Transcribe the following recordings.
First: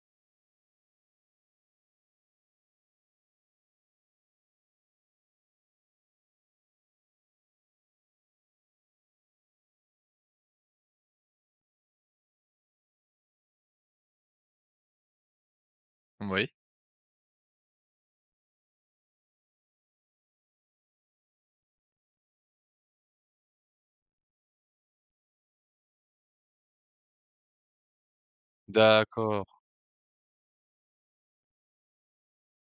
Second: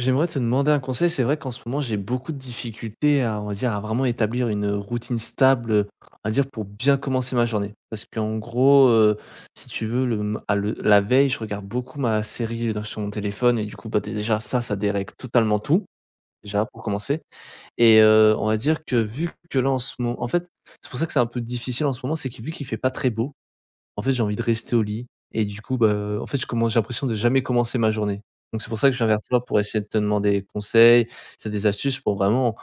J'aimerais te demander un conseil. C'est vrai qu'en ce moment, j'ai beaucoup de difficultés à, on va dire, à vraiment établir une routine stable, on va dire pour bien commencer ma journée. Parce qu'en gros, si tu veux, le m à le la veille, je regarde beaucoup ma série dans sur mon téléphone et du coup, bah, déjà ça dérègle totalement tout, Oui, déjà pour commencer et on va dire que vu que là, en ce moment, en fait, c'est pour ça que c'est un peu difficile en ce moment, c'est que vu qu'il fait pas très beau en fait, j'ai envie de rester au lit et du coup, bah, en fait, je commence j'ai l'impression de jamais commencer ma journée. Donc c'est pour ça que je viens vers toi d'accord. pour essayer de te demander des conseils, si des astuces pour vraiment,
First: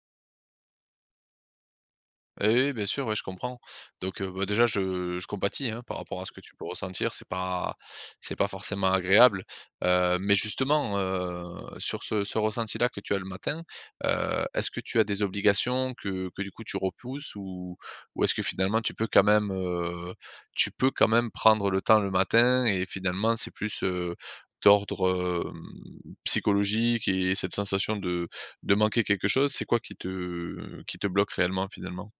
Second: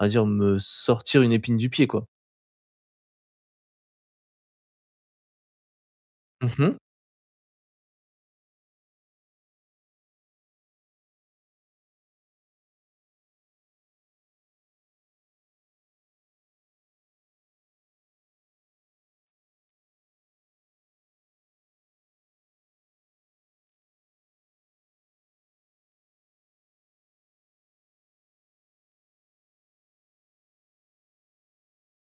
on va dire, me sortir une épine du pied, quoi. Eh oui, bien sûr, ouais, je comprends. Donc, bah, déjà, je compatis, hein, par rapport à ce que Mmh tu peux mh. ressentir. C'est pas forcément agréable, mais justement, sur ce ressenti-là que tu as le matin. Est-ce que tu as des obligations que du coup tu repousses, ou est-ce que finalement tu peux quand même, tu peux quand même prendre le temps le matin et finalement c'est plus, d'ordre psychologique, et cette sensation de manquer quelque chose? C'est quoi qui te bloque réellement, finalement?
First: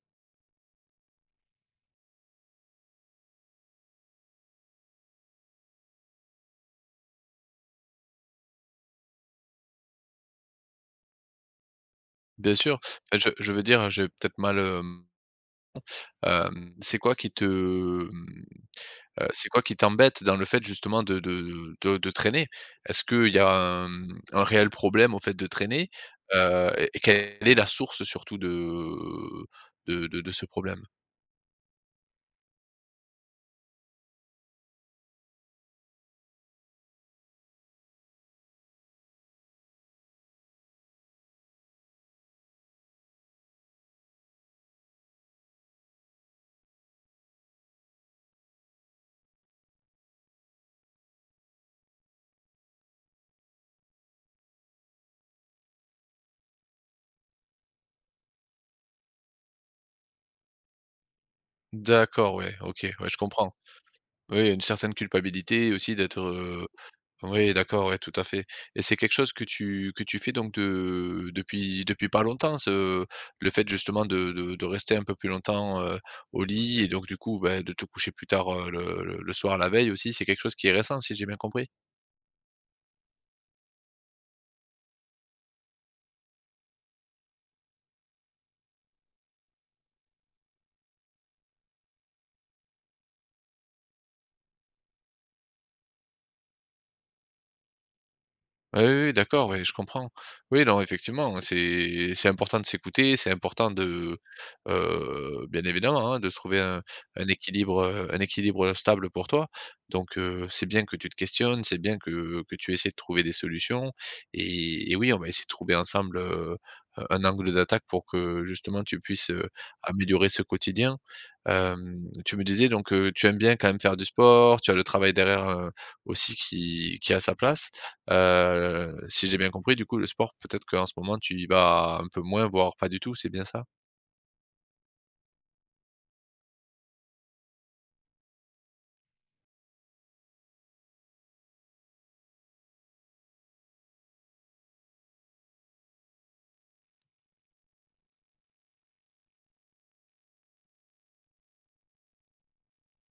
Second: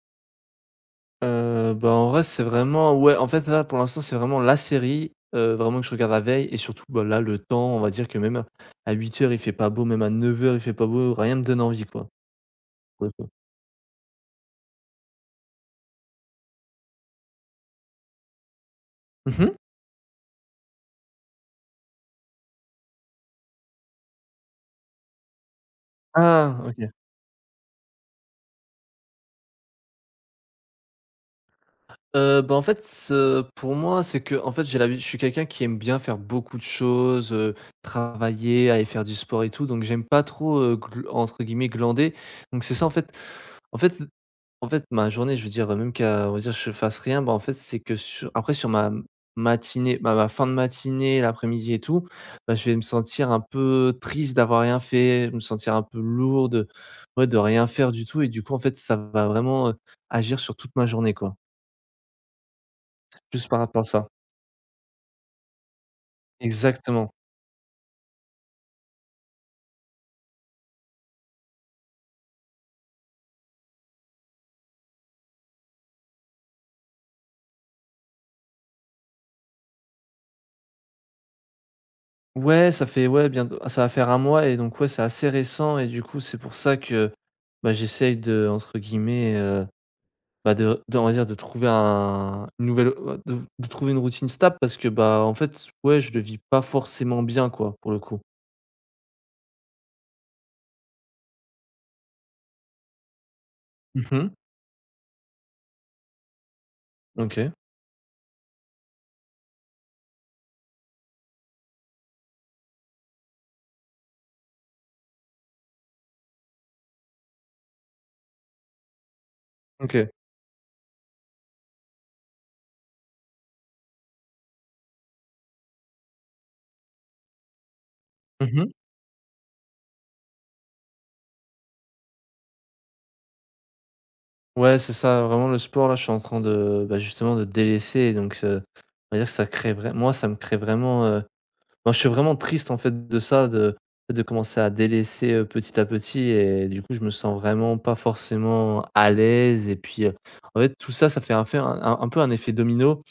Bah, en vrai, c'est vraiment ouais, en fait, là, pour l'instant, c'est vraiment la série, vraiment que je regarde la veille et surtout, bah, là, le temps, on va dire que même à 8 heures, il fait pas beau, même à 9 heures, il fait pas beau, rien me donne envie, quoi, Bien sûr. pour le Bah, je coup. je veux dire, j'ai peut-être mal, hem, c'est quoi qui te, hem, c'est Mmh. quoi qui t'embête dans le fait justement de traîner? Est-ce qu'il y a un réel problème au fait de traîner? Ah! Heu et OK. et quelle est la source surtout de ce problème? Bah, en fait, pour moi, c'est que en fait, j'ai l'habi je suis quelqu'un qui aime bien faire beaucoup de choses, travailler, aller faire du sport et tout, donc j'aime pas trop, gl entre guillemets «glander». Donc c'est ça, en fait en fait, ma journée, je veux dire, même qu'à on va dire je fasse rien, bah, en fait, c'est que sur ma matinée, bah, ma fin de matinée, l'après-midi et tout, bah, je vais me sentir un peu triste d'avoir rien fait, me sentir un peu lourd de ouais, de rien faire du tout et du coup, en fait, ça va vraiment, agir sur toute ma journée, quoi. D'accord, ouais, OK, ouais, je Juste comprends. par rapport à ça. Oui, une certaine culpabilité aussi d'être, Exactement. oui, d'accord, ouais, tout à fait. Et c'est quelque chose que tu fais donc de depuis depuis pas longtemps, ce le fait justement de rester un peu plus longtemps, au lit, et donc du coup, bah, de te coucher plus tard, le soir la veille aussi? C'est quelque chose qui est récent, si j'ai bien compris? Ouais, ça fait ouais, bientôt ça va faire un mois et donc ouais, c'est assez récent et du coup, c'est pour ça que, bah, j'essaye de, entre guillemets, bah, de on va dire de trouver un une nouvelle, de trouver une routine stable parce que, bah, en fait, ouais, je le vis pas forcément bien, quoi, pour le coup. Ah oui, oui, d'accord, ouais, je comprends. Oui, non, effectivement, hein, c'est important de s'écouter, c'est important de, Mmh. Bien évidemment, hein, de trouver un OK. équilibre, un équilibre stable pour toi. Donc, c'est bien que tu te questionnes, c'est bien que tu essaies de trouver des solutions, et oui, on va essayer de trouver ensemble, un angle d'attaque pour que justement tu puisses, OK. améliorer ce quotidien. Tu me disais donc, tu aimes bien quand même faire du sport. Tu as le travail derrière, aussi, qui a sa place. Mmh. Si j'ai bien compris, du coup, le sport, peut-être qu'en ce moment tu y vas un peu moins, voire pas du tout, c'est bien ça? Ouais, c'est ça, vraiment le sport, là, je suis en train de, bah, justement de délaisser donc, on va dire que ça crée vrai moi, ça me crée vraiment, moi, je suis vraiment triste, en fait, de ça, de commencer à délaisser, petit à petit et du coup, je me sens vraiment pas forcément à l'aise et puis, en fait, tout ça, ça fait un peu un effet domino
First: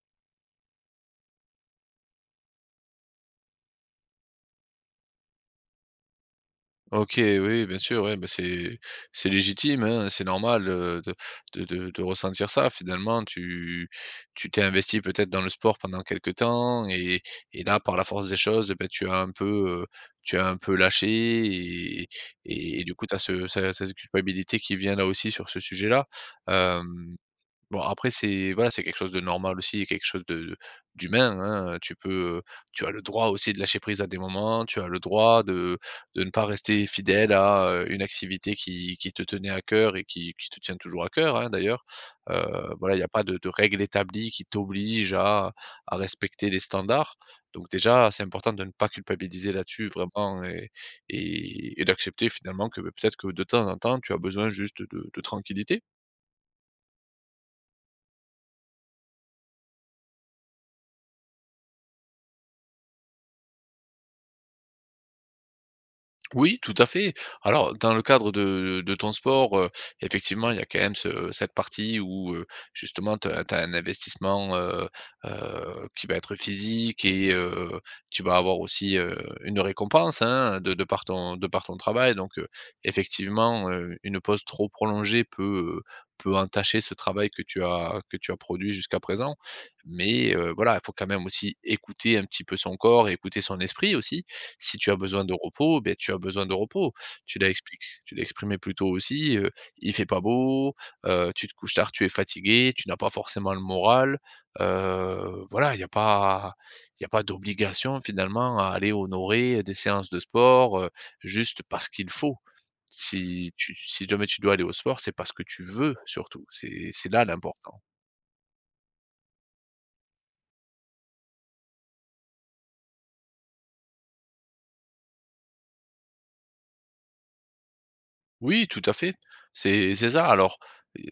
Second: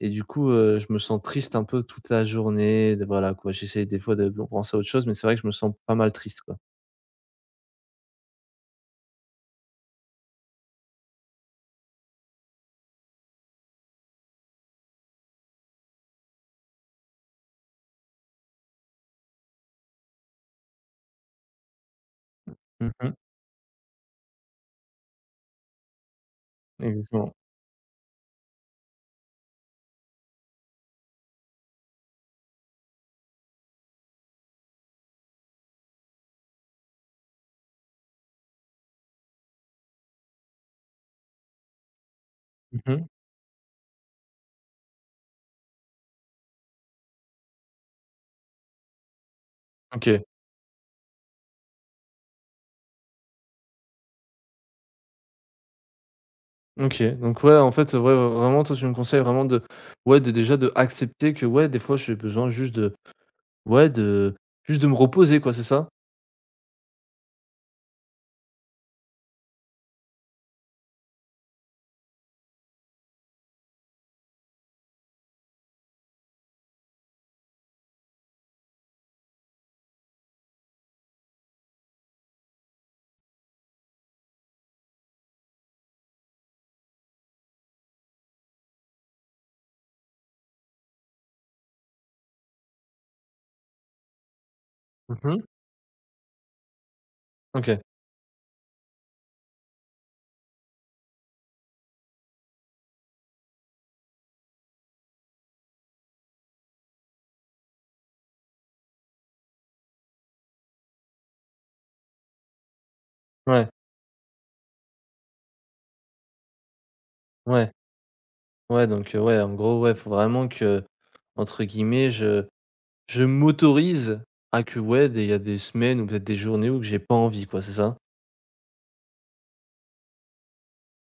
et du coup, je me sens triste un peu toute la journée, de voilà, quoi. J'essaye des fois de penser à autre chose, mais c'est vrai que je me sens pas mal triste, quoi. OK, oui, bien sûr, ouais. Bah, c'est légitime, hein, c'est normal, de ressentir ça. Finalement, tu t'es investi peut-être dans le sport pendant quelque temps, et là, par la force des choses, bah, tu as un peu, tu as un peu lâché, et et du coup, Mmh. tu as ce ce cette culpabilité qui vient là aussi sur ce sujet-là. Hem Exactement. Bon, après, c'est voilà, c'est quelque chose de normal aussi, et quelque chose de d'humain, hein. Tu peux, tu as le droit aussi de lâcher prise à des moments. Tu as le droit de ne pas rester fidèle à, une activité qui te tenait à cœur et qui te tient toujours à cœur, hein, d'ailleurs. Voilà, il y Mmh. a pas de règle établie qui t'oblige à respecter des standards. Donc déjà, c'est important de ne pas culpabiliser là-dessus OK. vraiment, et d'accepter finalement que, beh, peut-être que de temps en temps, tu as besoin juste de tranquillité. OK. Donc ouais, en fait, ouais, vraiment, toi, tu me conseilles vraiment de ouais, de déjà, d'accepter que, ouais, des fois, j'ai besoin juste de ouais, de juste de me reposer quoi, c'est ça? Oui, tout à fait. Alors, dans le cadre de ton sport, effectivement, il y a quand même ce cette partie où, justement, tu as un investissement, qui va être physique, et tu vas avoir aussi, une récompense, hein, de par ton travail. Donc, effectivement, une pause trop prolongée peut entacher ce travail que tu as produit jusqu'à présent. Mais, voilà, il faut quand même aussi écouter un petit peu son corps et écouter son esprit aussi. Si tu as besoin de Mmh. repos, ben tu as besoin de repos. Tu l'as OK. expliqué tu l'as exprimé plus tôt aussi, il fait pas beau, tu te couches tard, tu es fatigué, tu n'as pas forcément le moral, voilà, il n'y a pas d'obligation finalement à aller honorer des séances de sport, juste parce qu'il faut. Si Ouais, tu si jamais tu dois aller au sport, c'est parce que tu veux, surtout. C'est là ouais, l'important. ouais, donc ouais, en gros, ouais, faut vraiment que entre guillemets, je «m'autorise» à que ouais, des il y a des semaines ou peut-être des journées où que j'ai pas envie quoi, c'est ça? Oui, tout à fait. C'est ça. Alors, heu,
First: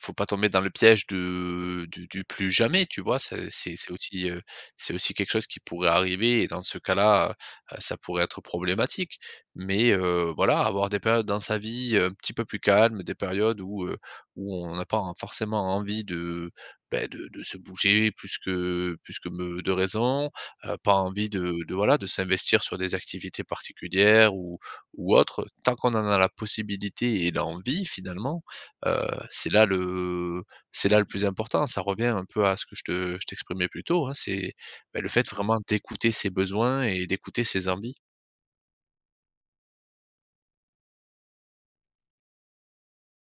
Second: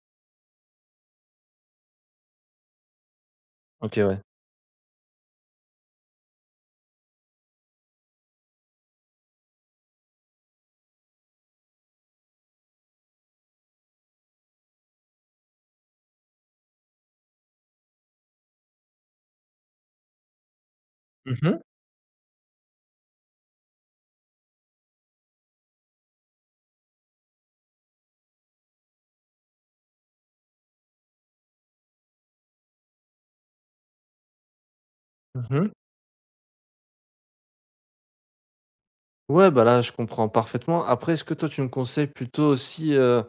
faut pas tomber dans le piège de du plus jamais, tu vois? C'est c'est c'est OK, ouais. aussi, heu, c'est aussi quelque chose qui pourrait arriver, et dans ce cas-là, ça pourrait être problématique. Mais, voilà, avoir des périodes dans sa vie un petit peu plus calmes, des périodes où on n'a pas en forcément envie beh, de se bouger plus que me de raison, pas envie Mmh de mh. de voilà, de s'investir sur des activités particulières, ou autre, tant qu'on en a la possibilité et l'envie finalement, heu, c'est là le c'est là le plus important. Ça revient un peu à ce que je t'exprimais plus tôt, hein, c'est, bah, le fait vraiment Mmh. d'écouter ses besoins et d'écouter ses envies. Ouais, bah, là, je comprends parfaitement. Après, est-ce que toi, tu me conseilles plutôt aussi,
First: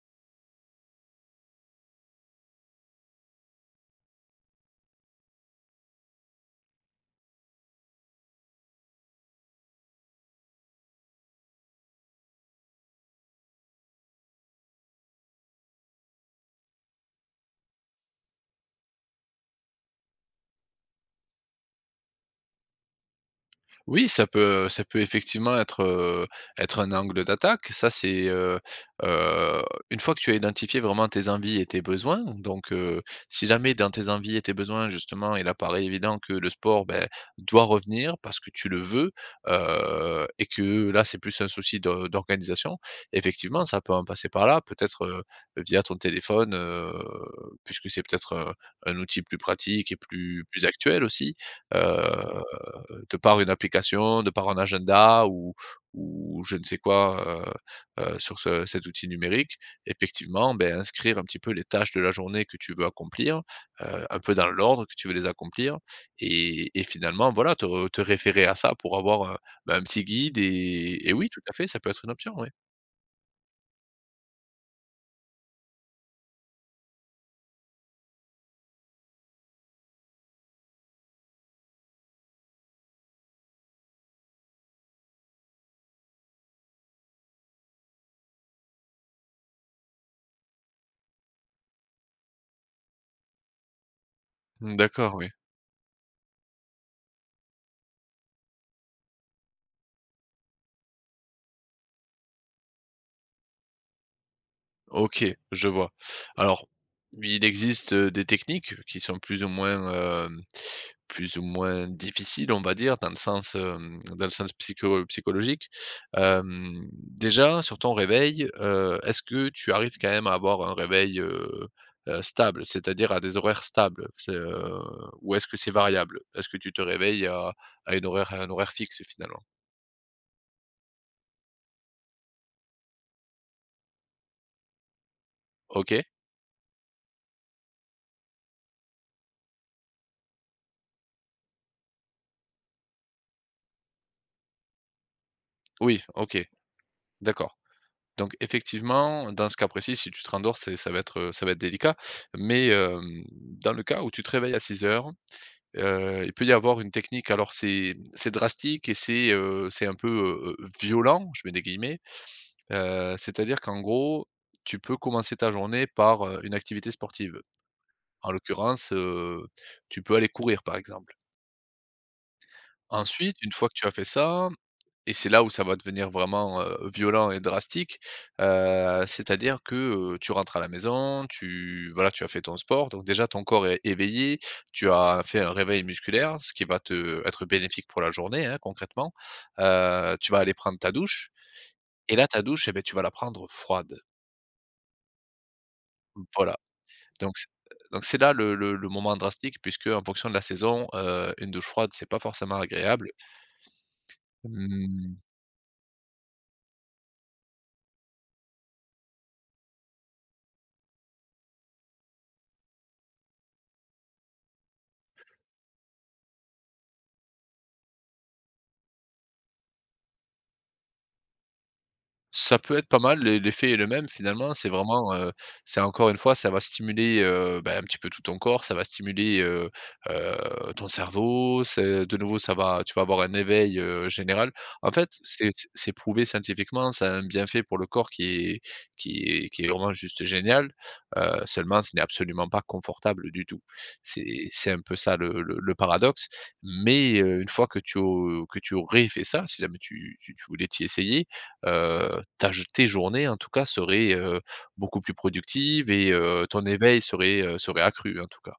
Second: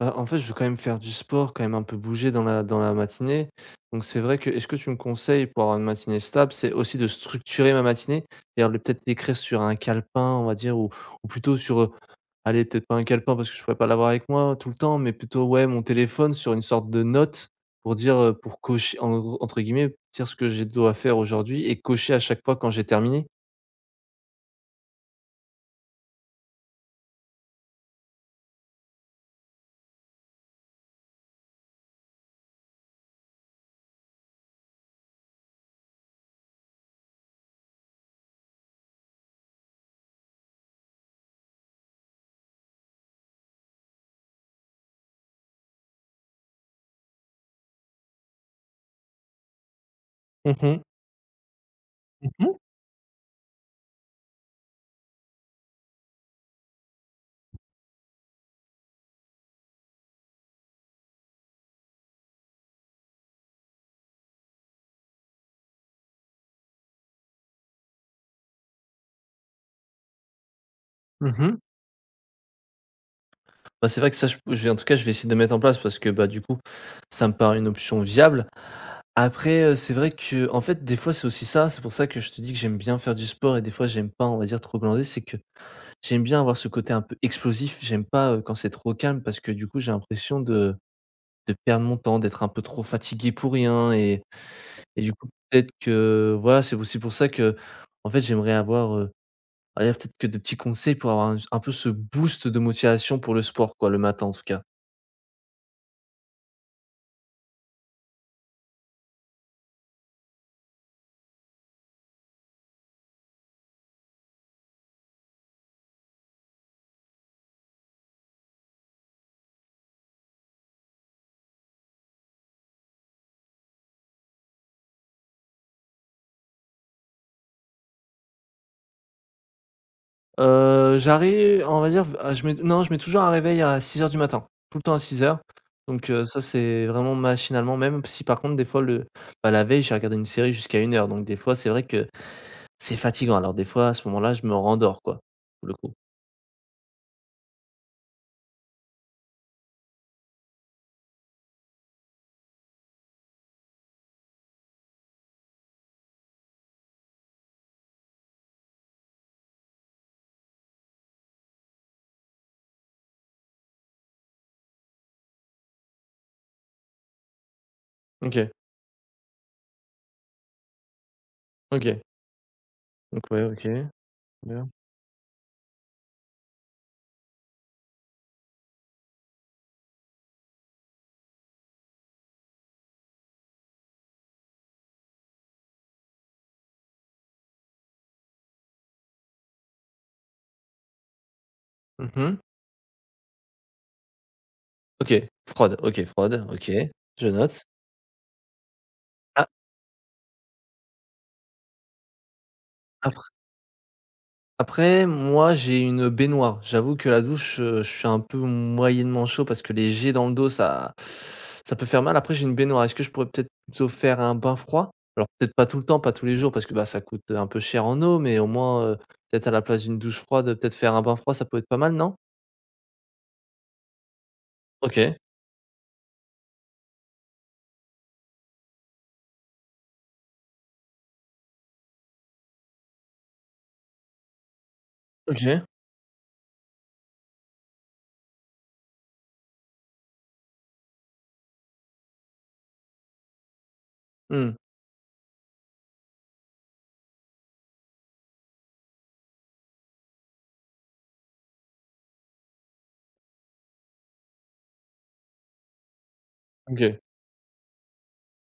bah, en fait, je veux quand même faire du sport, quand même un peu bouger dans la matinée. Donc c'est vrai que est-ce que tu me conseilles pour avoir une matinée stable, c'est aussi de structurer ma matinée, c'est-à-dire de peut-être l'écrire sur un calepin, on va dire, ou plutôt sur, allez, peut-être pas un calepin parce que je pourrais pas l'avoir avec moi tout le temps, mais plutôt, ouais, mon téléphone sur une sorte de note pour dire, pour cocher en gros entre guillemets, dire ce que je dois faire aujourd'hui et cocher à chaque fois quand j'ai terminé? Oui, ça peut effectivement être un angle d'attaque. Heu, une fois que tu as identifié vraiment tes envies et tes besoins, donc, si jamais dans tes envies et tes besoins, justement, il apparaît évident que le sport, beh, doit revenir parce que tu le veux, et que là, c'est plus un souci de d'organisation, effectivement, ça peut en passer par là, peut-être, via ton téléphone, puisque c'est peut-être, un outil plus pratique et plus Mmh plus mh. actuel aussi, heu Mmh. de par une application, de par un agenda, ou je ne sais quoi, sur ce cet outil numérique. Effectivement, ben inscrire un petit peu les tâches de la journée que tu veux accomplir, un peu dans l'ordre que tu veux les accomplir, et finalement, voilà, te référer à ça pour avoir, bah, un petit guide, et oui, tout à Mmh. fait, ça peut être une option, oui. Bah, c'est vrai que ça, je vais essayer de mettre en place parce que, bah, du coup, ça me paraît une option viable. Après, c'est vrai que, en fait, des fois, c'est aussi ça. C'est pour ça que je te dis que j'aime bien faire du sport et des fois, j'aime pas, on va dire, trop glander. C'est que j'aime bien avoir ce côté un peu explosif. J'aime pas, quand c'est trop calme parce que, du coup, j'ai l'impression de perdre mon temps, d'être un peu trop fatigué pour rien et Mmh, et du d'accord, coup, oui. peut-être que, voilà, c'est aussi pour ça que en fait, j'aimerais avoir, on va dire, peut-être que de petits conseils pour avoir un peu ce boost de motivation pour le sport, quoi, le matin, en tout cas. OK, je vois. Alors, il existe, des techniques qui sont plus ou moins, difficiles, on va dire, dans le sens psychologique. Déjà, sur ton réveil, est-ce que tu arrives quand même à avoir un réveil, stable? C'est-à-dire à des horaires stables? Ou est-ce que c'est variable? Est-ce que tu te réveilles à une horaire à un horaire fixe, finalement? J'arrive, on va dire, ah je mets non, je mets toujours un réveil à 6 heures du matin, tout le temps à 6 heures OK. donc ça, c'est vraiment machinalement, même si par contre des fois le bah, la veille, j'ai regardé une série jusqu'à 1 heure donc des fois, c'est vrai que c'est fatigant. Alors des fois, à ce moment-là, je me rendors quoi, pour le coup. Oui, OK, d'accord. Donc effectivement, dans ce cas précis, si tu te rendors, c'est ça va être délicat. Mais, dans le cas où tu te réveilles à 6:00, il peut y avoir une technique. Alors, c'est drastique et c'est un peu, «violent», je mets des guillemets, c'est-à-dire qu'en gros, tu peux commencer ta journée par, une activité sportive. En OK, l'occurrence, tu peux aller courir, par exemple. OK, donc Ensuite, ouais, une OK, fois que tu as fait ça, bien. et c'est là où ça va devenir vraiment, violent et drastique, c'est-à-dire que, tu rentres à la maison, tu voilà, tu as fait ton sport, donc déjà ton corps est éveillé, tu as fait un réveil musculaire, ce qui va te être bénéfique pour la journée, hein, concrètement. Tu vas aller prendre ta douche, et là, Mmh. ta douche, eh ben tu vas la prendre froide. OK, Freud, OK, Freud, Voilà, OK, je donc c'est note. donc c'est là le moment Ah, drastique, puisque en fonction de la saison, une douche froide, c'est pas forcément agréable. ah. Après, Mmh. moi, j'ai une baignoire. J'avoue que la douche, je suis un peu moyennement chaud parce que les jets dans le dos, ça peut faire mal. Après, j'ai une baignoire. Est-ce que je pourrais peut-être plutôt faire un bain froid? Alors peut-être pas tout le temps, pas tous les jours parce que, bah, ça coûte, un peu cher en eau, mais au moins, peut-être à la place d'une douche froide, peut-être faire un bain froid, ça peut être pas mal, non? Ça peut être pas mal, l'effet est le même finalement, c'est vraiment, OK, heu, c'est encore une fois, ça va stimuler, bah, un petit peu tout ton corps, ça va stimuler, heu, ton cerveau, c'est de nouveau ça va tu vas avoir un éveil, général. En fait, c'est OK. c'est prouvé scientifiquement, ça a un bienfait pour le corps qui est vraiment juste génial, seulement ce n'est absolument pas confortable du tout. C'est Mmh, c'est un peu ça, le paradoxe, mais une fois que tu au que tu aurais fait ça, si jamais tu voulais t'y essayer, ta j tes journées en tout cas seraient, beaucoup plus productives, et ton OK. éveil serait accru en tout cas.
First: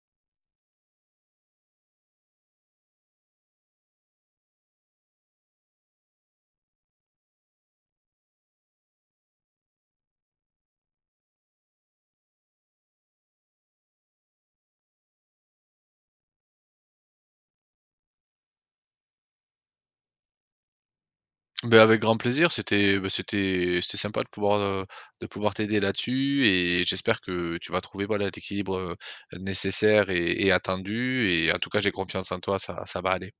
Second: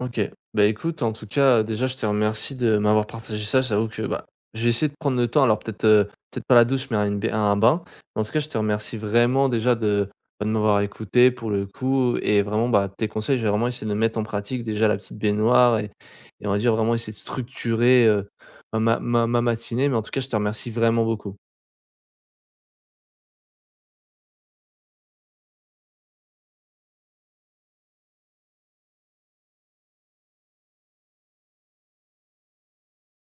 OK. Bah, écoute, en tout cas, déjà, je te remercie de m'avoir partagé ça. J'avoue que, bah, j'ai essayé de prendre le temps, alors peut-être, peut-être pas la douche, mais un une b un bain. Mais en tout cas, je te remercie vraiment déjà de, bah, de m'avoir écouté pour le coup et vraiment, bah, tes conseils, j'ai vraiment essayé de mettre en pratique. Déjà la petite baignoire et on va dire vraiment essayer de structurer, ma matinée, mais en tout cas, je te remercie vraiment beaucoup. Beh, avec grand plaisir, beh, c'était sympa de pouvoir t'aider là-dessus, et j'espère que tu vas trouver, voilà, l'équilibre, nécessaire et attendu, et en tout cas j'ai confiance en toi, ça va aller.